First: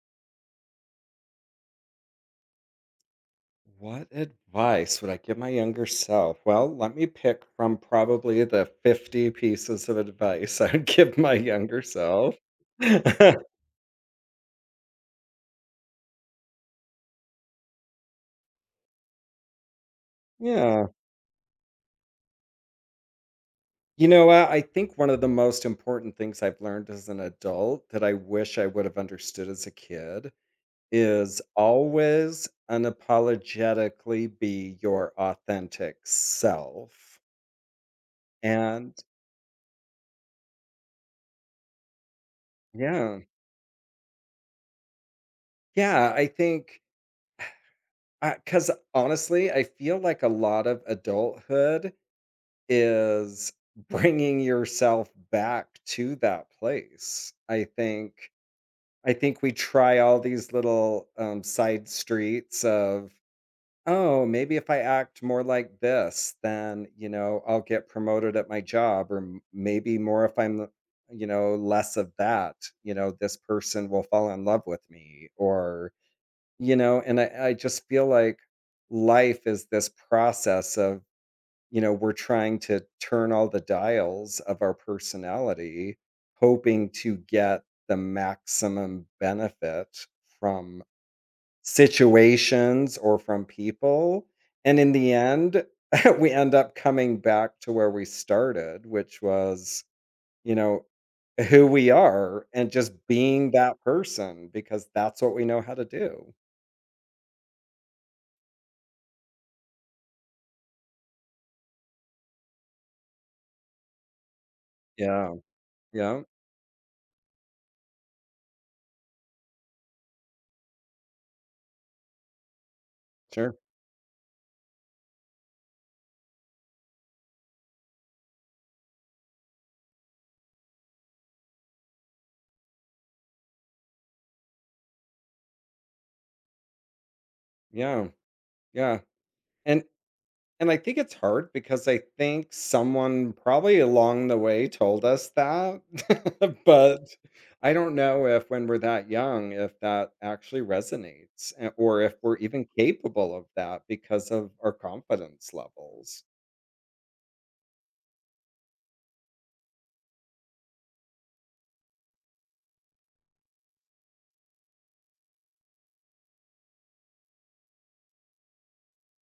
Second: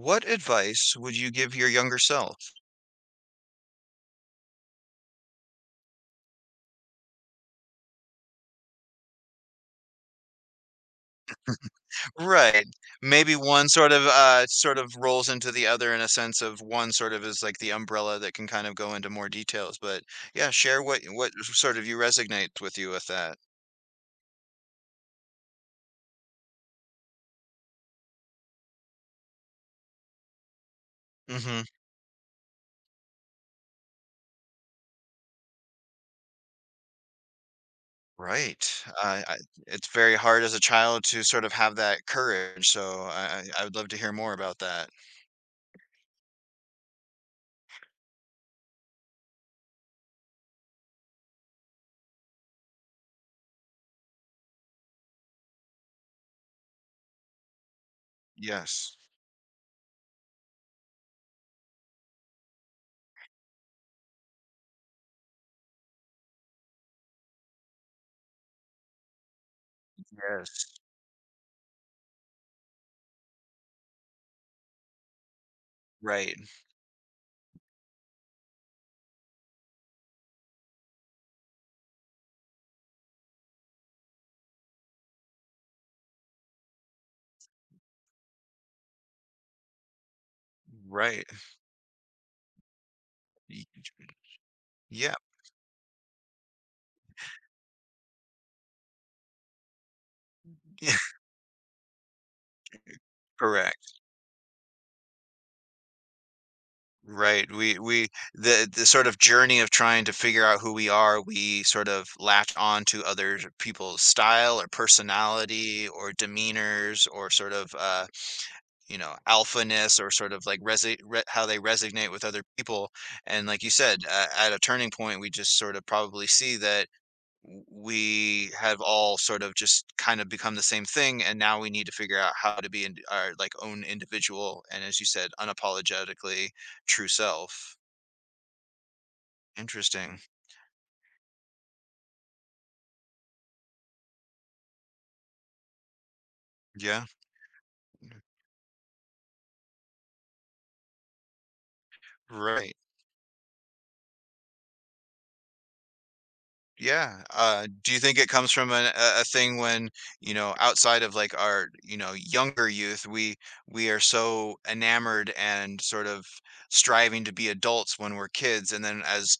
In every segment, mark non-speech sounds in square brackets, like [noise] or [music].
What advice would you give your younger self? What advice would I give my younger self? Well, let me pick from probably the 50 pieces of advice [laughs] I would give my younger self. Right. [laughs] Yeah. Maybe one sort of rolls into the other in a sense of one sort of is like the umbrella that can kind of go into more details. But yeah, share what sort of you resonate with you with that. You know, I think one of the most important things I've learned as an adult that I wish I would have understood as a kid is Hmm. always unapologetically be your authentic self. Right. And Uh, I, it's very hard as a child to sort of have that courage. So yeah, I would love to hear more about that. yeah, I think Because honestly, I feel like a lot of adulthood is bringing yourself back to that place. I think Yes. I think we try all these little, side streets of, "Oh, maybe if I act more like this, then, you know, I'll get promoted at my job, or m maybe more if I'm, Yes. you know, less of that, you know, this person will fall in love with me," or Right. you know, and I just feel like life is this process of, you know, we're trying to turn all the dials of our personality, hoping to get the maximum benefit from Right. situations or from Y- people. And in the Yeah. end, [laughs] we end up coming back to where we started, which was, you know, [laughs] who we are and just being that Correct. person because that's what we know how to do. Right. We The sort of journey of trying to figure out who we are, we sort of latch on to other people's style or Yeah. personality or Yeah. demeanors or sort of you know, alphaness or sort of like resi re how they resonate with other people. And Sure. like you said, at a turning point, we just sort of probably see that we have all sort of just kind of become the same thing, and now we need to figure out how to be in our like own individual and as you said, unapologetically true self. Yeah. Yeah. And Interesting. and I think it's hard because I think someone probably along the way told us that. [laughs] Yeah. But I don't know if when we're that young, if that actually resonates or if we're even Right. capable of that because of our confidence levels. Yeah. Do you think it comes from a thing when, you know, outside of like our, you know, younger youth, we are so enamored and sort of striving to be adults when we're kids, and then as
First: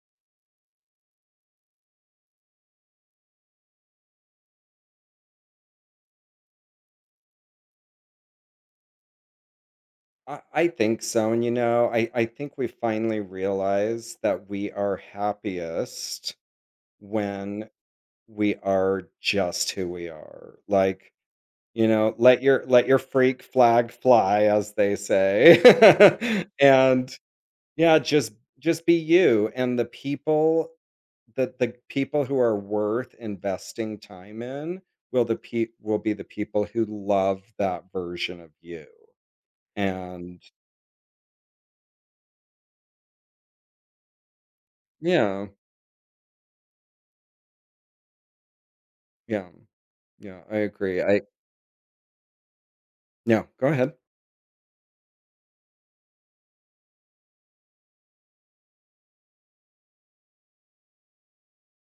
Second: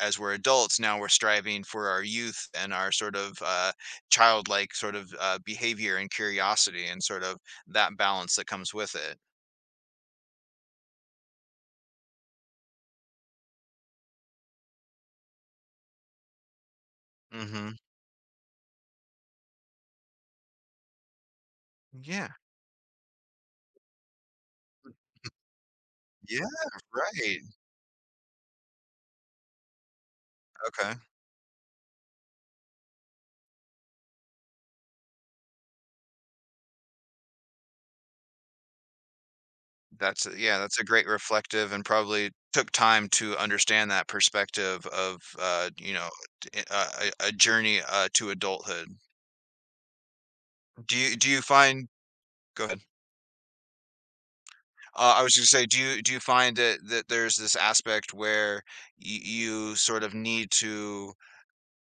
as we're adults now we're striving for our youth and our sort of childlike sort of behavior and curiosity and sort of that balance that comes with it. I think so. And you know, I think we finally realize that we are happiest when Mm-hmm. we are just who we are. Like, you know, Yeah. let your freak flag fly, as they say. Yeah. [laughs] And, Right. yeah, just be you, and the people Okay. that the people who are worth investing time in will the pe will be the people who love that version of you, That's a and Yeah, that's a great reflective and probably took time to understand that perspective of, yeah, you know, t a journey, to adulthood. yeah, yeah, I agree, I Do you find Go ahead. No, go ahead. I was gonna say, do you find that there's this aspect where y you sort of need to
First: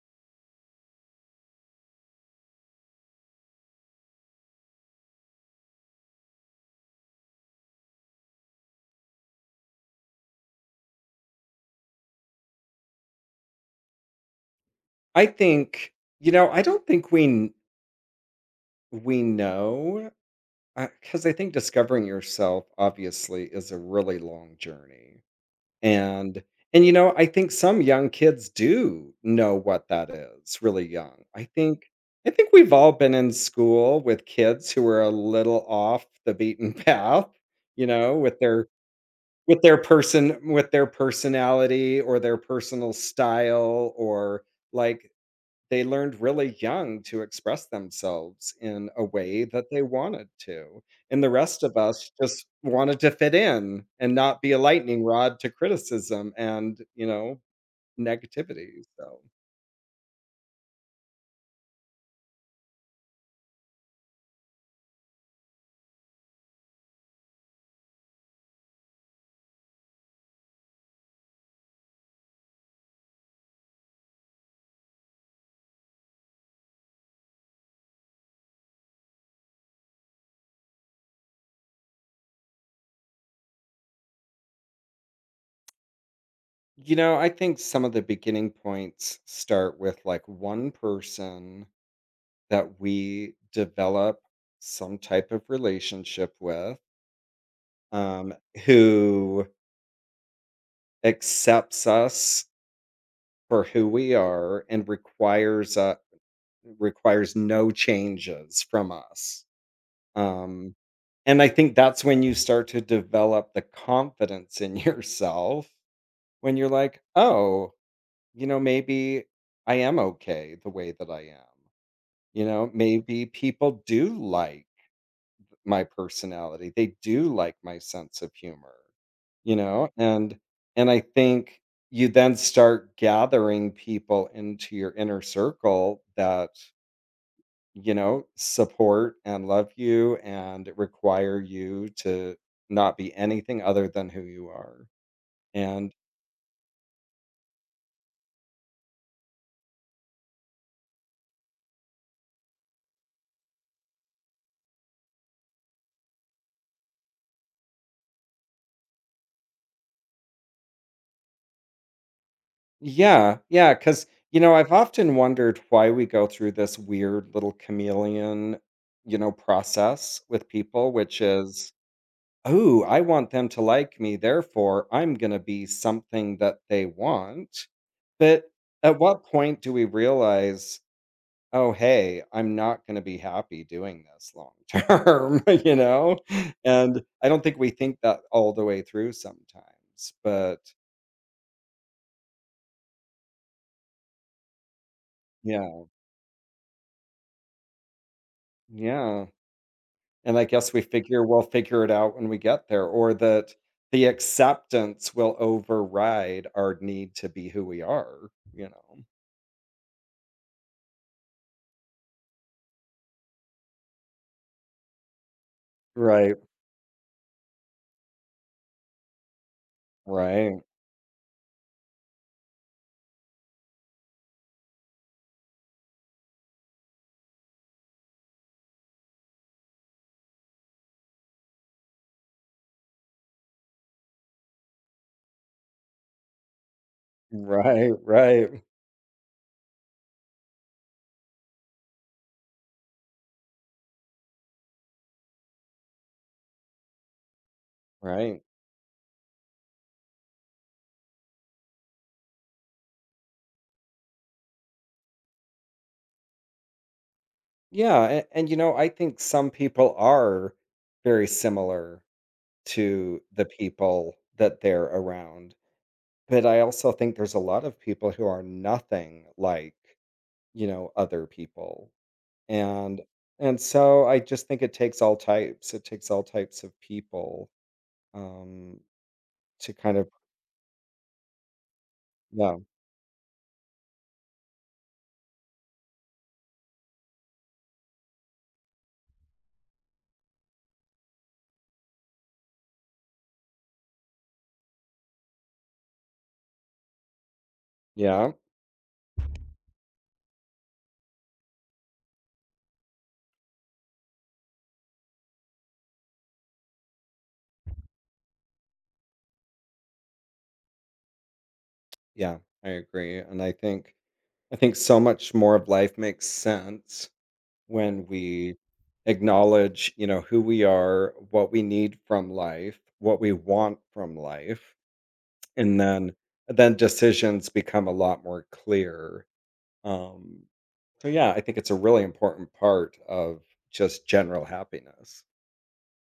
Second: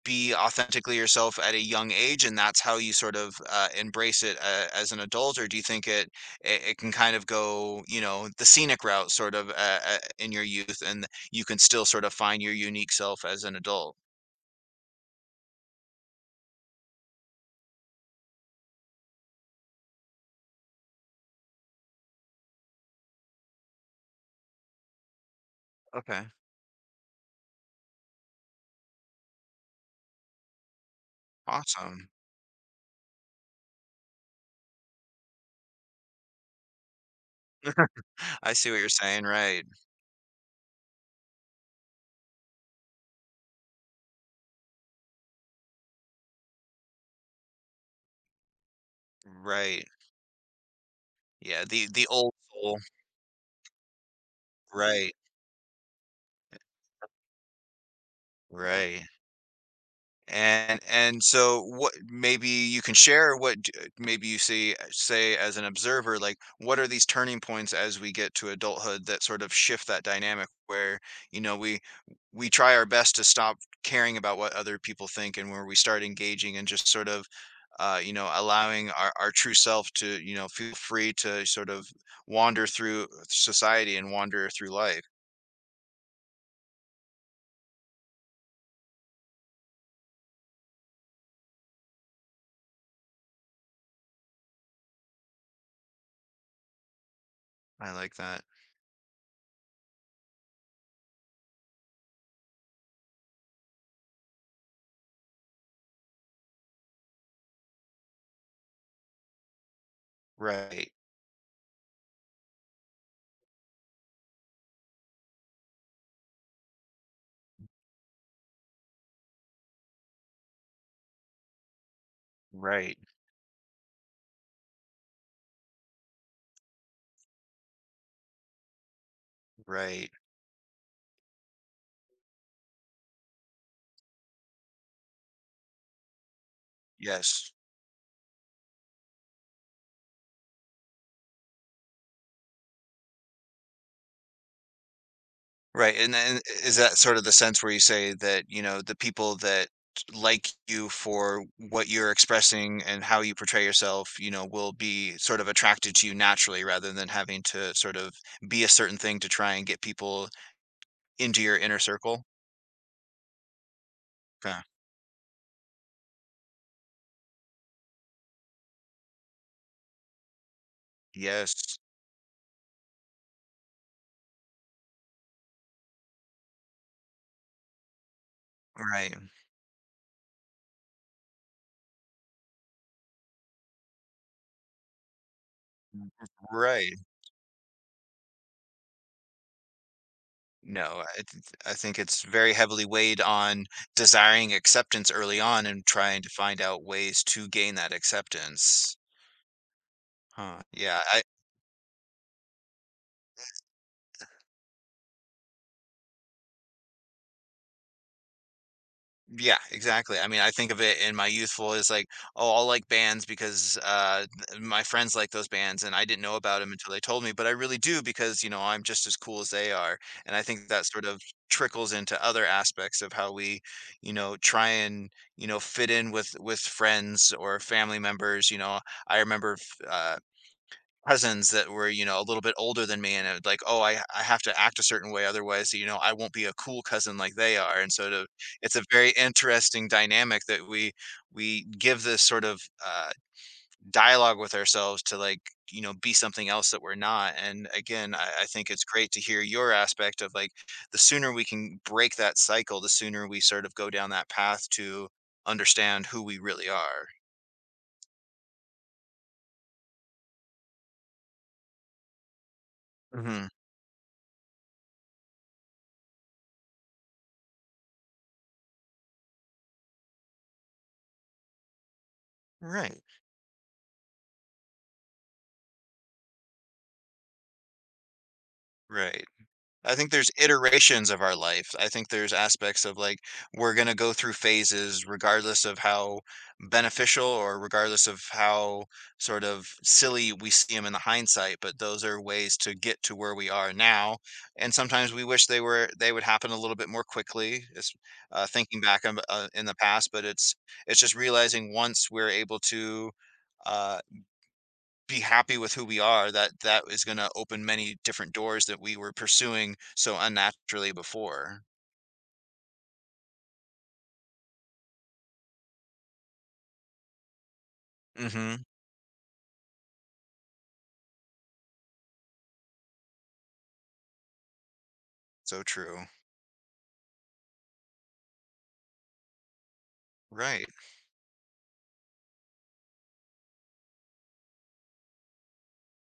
be authentically yourself at a young age and that's how you sort of embrace it as an adult or do you think it can kind of go you know the scenic route sort of in your youth and you can still sort of find your unique self as an adult. I think, you know, I don't think we kn we know Because I think discovering yourself obviously is a really long journey, Okay. and and you know I think some young kids do know what that is really young. I think Awesome. I think we've all been in school with kids who are a little off the beaten [laughs] path, you know, I see what you're saying. with Right. their person with their personality or their personal style or like they learned really young to express themselves in a way that they Right. wanted to, and the rest Yeah, of the us old just soul. wanted to fit in and not be a lightning Right. rod to criticism and, you know, negativity, Right. so And so what maybe you can share maybe you see say as an observer, like what are these turning points as we get to adulthood that sort of shift that dynamic where, you know, we try our best to stop caring about what other people think and where we start engaging and just sort of allowing our true self to feel free to sort of wander through society and wander through life. you know, I think some of the beginning points start with, like, one person that we develop some type of relationship with, I like um, that. who accepts us for who we are and requires no changes from us. Um, Right. and I think that's when you start to develop the confidence in [laughs] yourself when you're like, oh, you know, maybe I am okay the way that I am. You know, Right. maybe people do like my personality, they do like my sense of humor, you know, Right. And I think you then start gathering people into your inner circle that, Yes. you know, support and love you and require you to not be anything other than who you are. And Right, and then is that sort of the sense where you say that, you know, the people that like you for what you're expressing and how you portray yourself, you know, will be sort of attracted to you naturally rather than having to sort of be a certain thing to try and get people into your inner circle? yeah, yeah, because, you know, Okay. I've often wondered why we go through this weird little chameleon, you know, process with people, which is, Yes. oh, I want them to like me. Therefore, I'm going to be something that they want. But at what Right. point do we realize, "Oh, hey, I'm not gonna be happy doing this long [laughs] term," you know? Right. And I don't think we think that all the way through sometimes, but No, I think it's very heavily weighed on desiring acceptance early on and yeah, trying to find out ways to gain that acceptance. yeah, and I Huh. guess Yeah, we'll figure it out when we get there or that the acceptance will override our need to be who we are, you know? yeah, exactly. I mean, I think of it in my youthful as like, oh, I'll like bands because my friends like those bands, and I didn't know Right, about them until they told me. But I really do because you know I'm just as cool as they are, and I right, think that sort of trickles into other aspects of how we, you know, try and you know fit in with friends or family members. You know, I remember cousins that were, you know, a little bit older than me and it like, "Oh, I have to act a certain way, otherwise, you know, I won't be a cool cousin like they are." And right, so to right, It's a very interesting dynamic that we give this sort of, dialogue with ourselves to, like, you know, be something else that we're not, and again, I right. I think it's great to hear your aspect of, like, the sooner we can break that cycle, the sooner we sort of go down that path to understand who we really are. Yeah, and, you know, I think some people are very similar to the Mhm. people that they're around. But I also think there's a lot of people who are nothing like, you know, other people, and Right. and so I just think it takes all types. It takes all types of people, um, Right. to I kind of think there's iterations of our life. I think there's yeah, aspects of like we're going to go through phases regardless of how beneficial or regardless of how sort of silly we see them in the hindsight, but those are ways to get to where we are now. And sometimes we wish they would happen a little bit more quickly. It's yeah, thinking back on, in the past, but it's just realizing once we're able to uh be happy with who we are, that that is gonna open many different doors that we were pursuing so unnaturally before. yeah, I agree, and I think so much more of life makes sense when we Mhm. acknowledge, you know, who we are, what we need from life, what we want from life. So And true. Then decisions become a lot more clear. Um, Right. so yeah, I think it's a really important part of just general happiness.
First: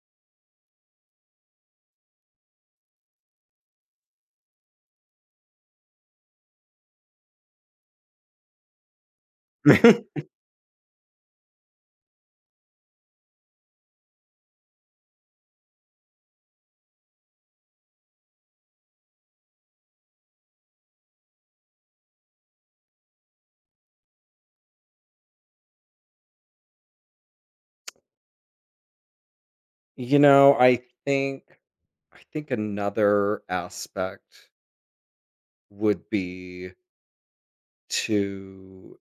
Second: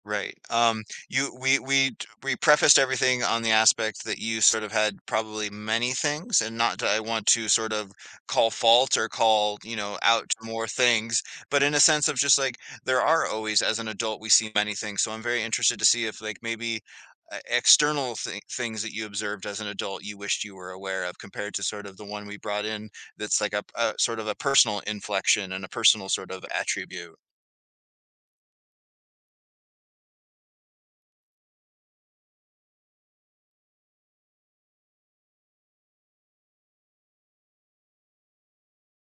Right. You we t- we prefaced everything on the aspect that you sort of had probably many things, and not that I want to sort of call fault or call, you know, [laughs] out to more things, but in a sense of just like there are always, as an adult, we see many things. So I'm very interested to see if like maybe external th things that you observed as an adult you wished you were aware of compared to sort of the one we brought in that's like a sort of a personal inflection and a personal sort of attribute. You know, think I think another aspect would be to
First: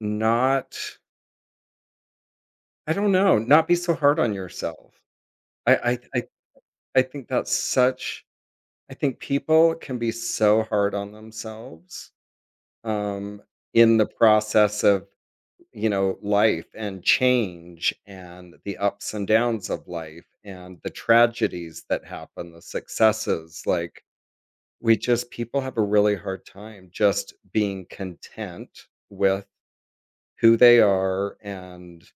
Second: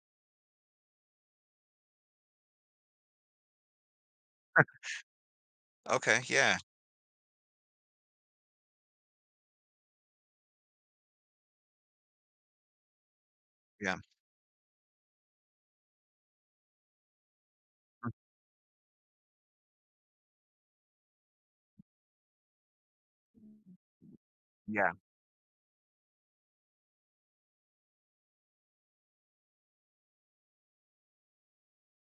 not, I don't know, not be so hard on yourself. I I Okay. I, Yeah. I think that's such I think people can be so hard on themselves um Yeah. in the process of, you know, life and change and the ups and downs of life and the tragedies that happen, the successes. Like, Yeah. People have a really hard time just being content with who they are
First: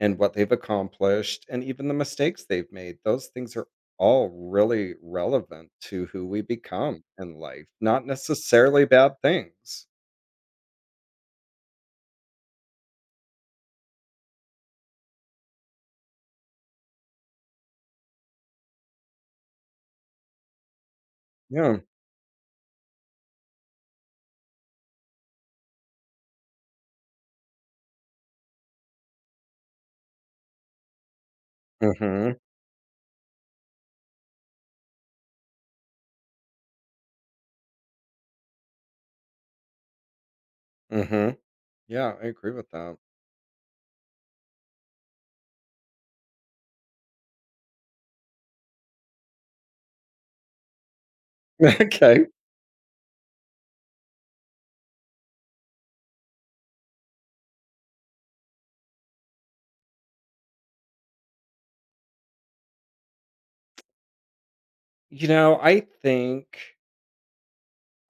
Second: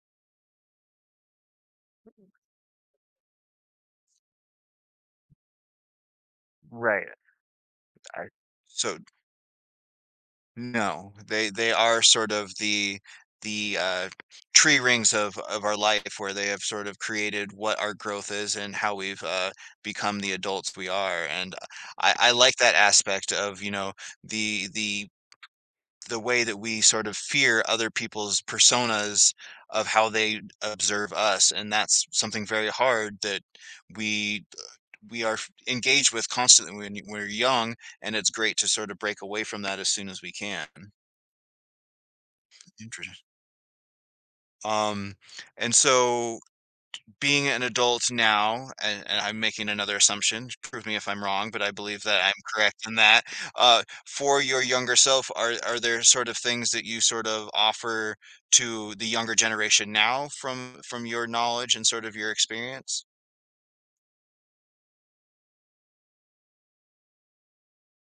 and what they've accomplished and even the mistakes they've made, those things are all really relevant to who we become Right. in life, not I necessarily so bad things. No, they are sort of the tree rings of our life where they have sort of created what our growth is and how we've, become the adults we are, and Yeah. I like that aspect of, you know, the the the way that we sort of fear other people's personas of how they observe us, and that's Mhm. something very hard that we we are engaged with constantly when we're young, and it's great to sort of break away from that as soon as we can. Mhm. Yeah, I agree with that. Interesting. Um, and so being an adult now, and I'm making another assumption, prove me if I'm wrong, but I [laughs] believe that Okay. I'm correct in that. For your younger self, are there sort of things that you sort of offer to the younger generation now from your knowledge and sort of your experience? You know,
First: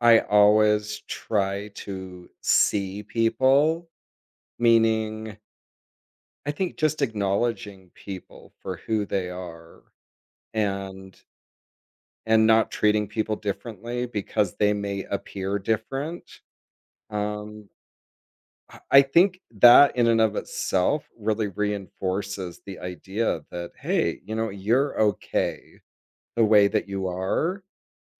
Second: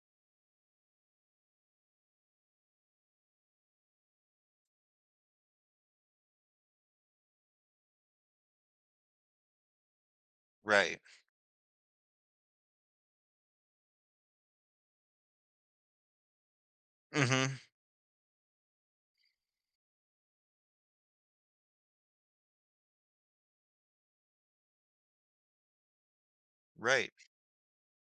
I always try to see people, meaning I think just acknowledging people for who they are Right. and and not treating people differently because they may appear different. Mm-hmm. Um, I think that in and of itself really reinforces the idea that, hey, you know, you're okay the way that you Right. are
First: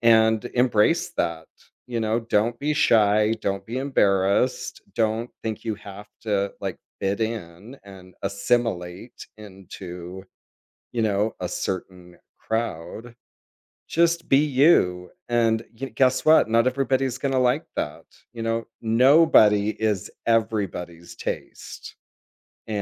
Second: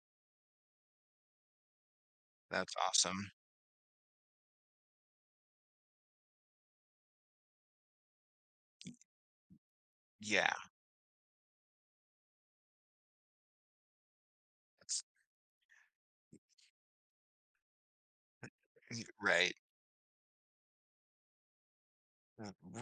and embrace that. You know, don't That's be awesome. shy, don't be embarrassed, don't think you have to like fit in and assimilate into, Yeah. you know, a certain crowd. Just be That's, you. And guess what? Not everybody's going to like that. You know, right. nobody is everybody's taste.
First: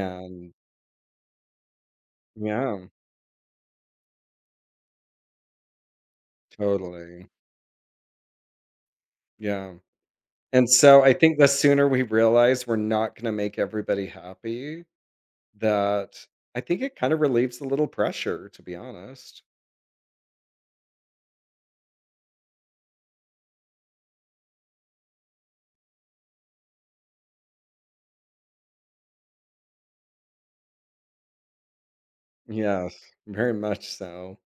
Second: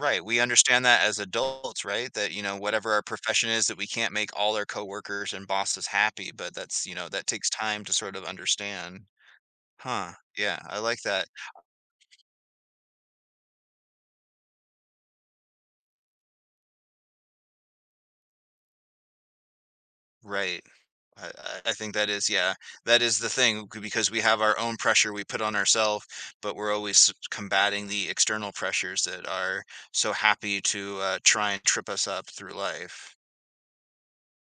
Right, we understand that as adults, right? That, you know, yeah, whatever our profession is, that we can't make all our coworkers and bosses happy, but that's, you know, that totally. takes time to sort of understand. Yeah. Huh. Yeah, And I like so I that. think the sooner we realize we're not going to make everybody happy, that I think it kind of relieves a little pressure, to be honest. Right. I, I think that is, yeah, that is the thing c- because we have our own pressure we put on ourselves, but we're always combating the external pressures that are so happy to try and trip us up through Yes, life. very much so. [laughs]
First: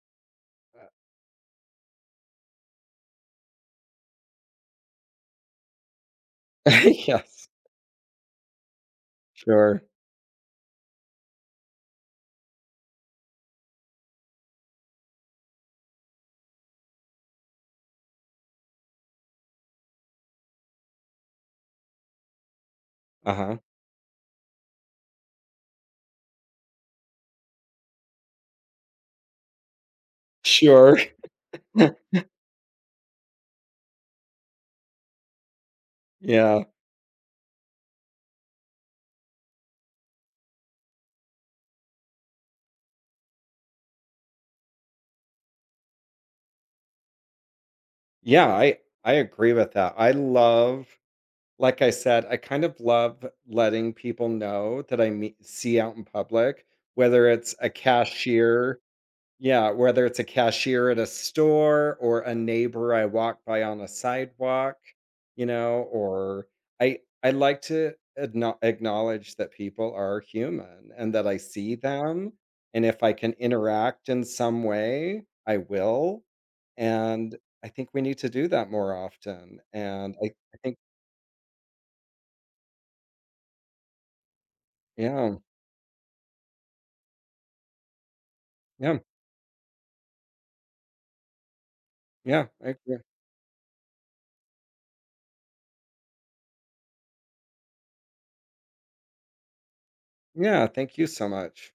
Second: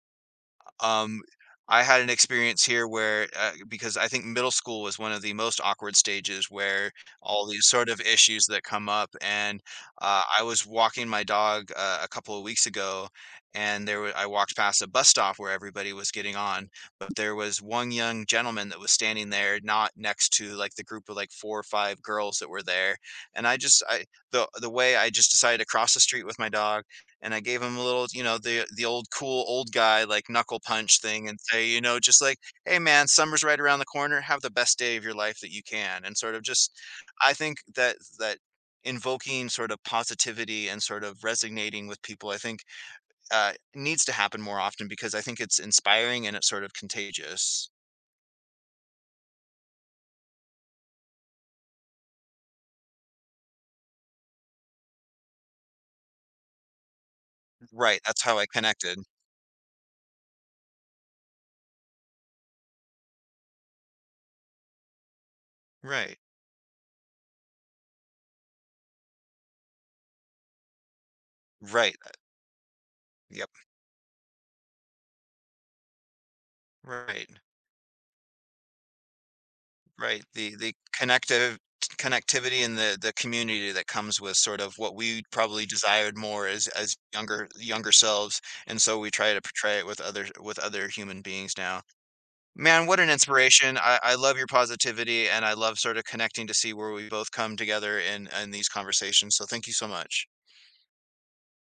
Um, I had an experience here where because I think middle school was one of the most awkward stages where all Yes, these sort of issues that come up. And sure. I was walking my dog a couple of weeks ago, and I walked past a bus stop where everybody was getting on, but there was one young gentleman that was standing there, not next to like the group of like four or five girls that were there. And I Uh-huh. just I the way I just decided to cross the street with my dog and I gave him a little, you know, the old cool old guy, like, knuckle punch Sure. thing and say, [laughs] just like, "Hey, man, summer's right around the corner. Have the best day of your life that you can." And sort of Yeah. just I think that invoking sort of positivity and sort of resonating with people, I think, needs to happen more often because I think it's inspiring and it's sort of contagious. Yeah, I agree with that. I love, like I said, I kind of love letting people know that I meet see out in public, whether it's a Right, that's how I cashier, connected. yeah, whether it's a cashier at a store or a neighbor I walk by on a sidewalk, you know, Right. or I like to acknowledge that people are human and that I see Right, them and if I can yep, interact in some way, I will. right. And I think we need to do that more often. And Right, the I the think connective connectivity and the community that comes with sort of what we yeah, probably desired more as younger selves, and so yeah, we try to portray it with other human beings now. yeah, I Man, agree. what an inspiration. I love your positivity, and I love sort of connecting to see where we both come together in these conversations, so thank you so much. Yeah, thank you so much.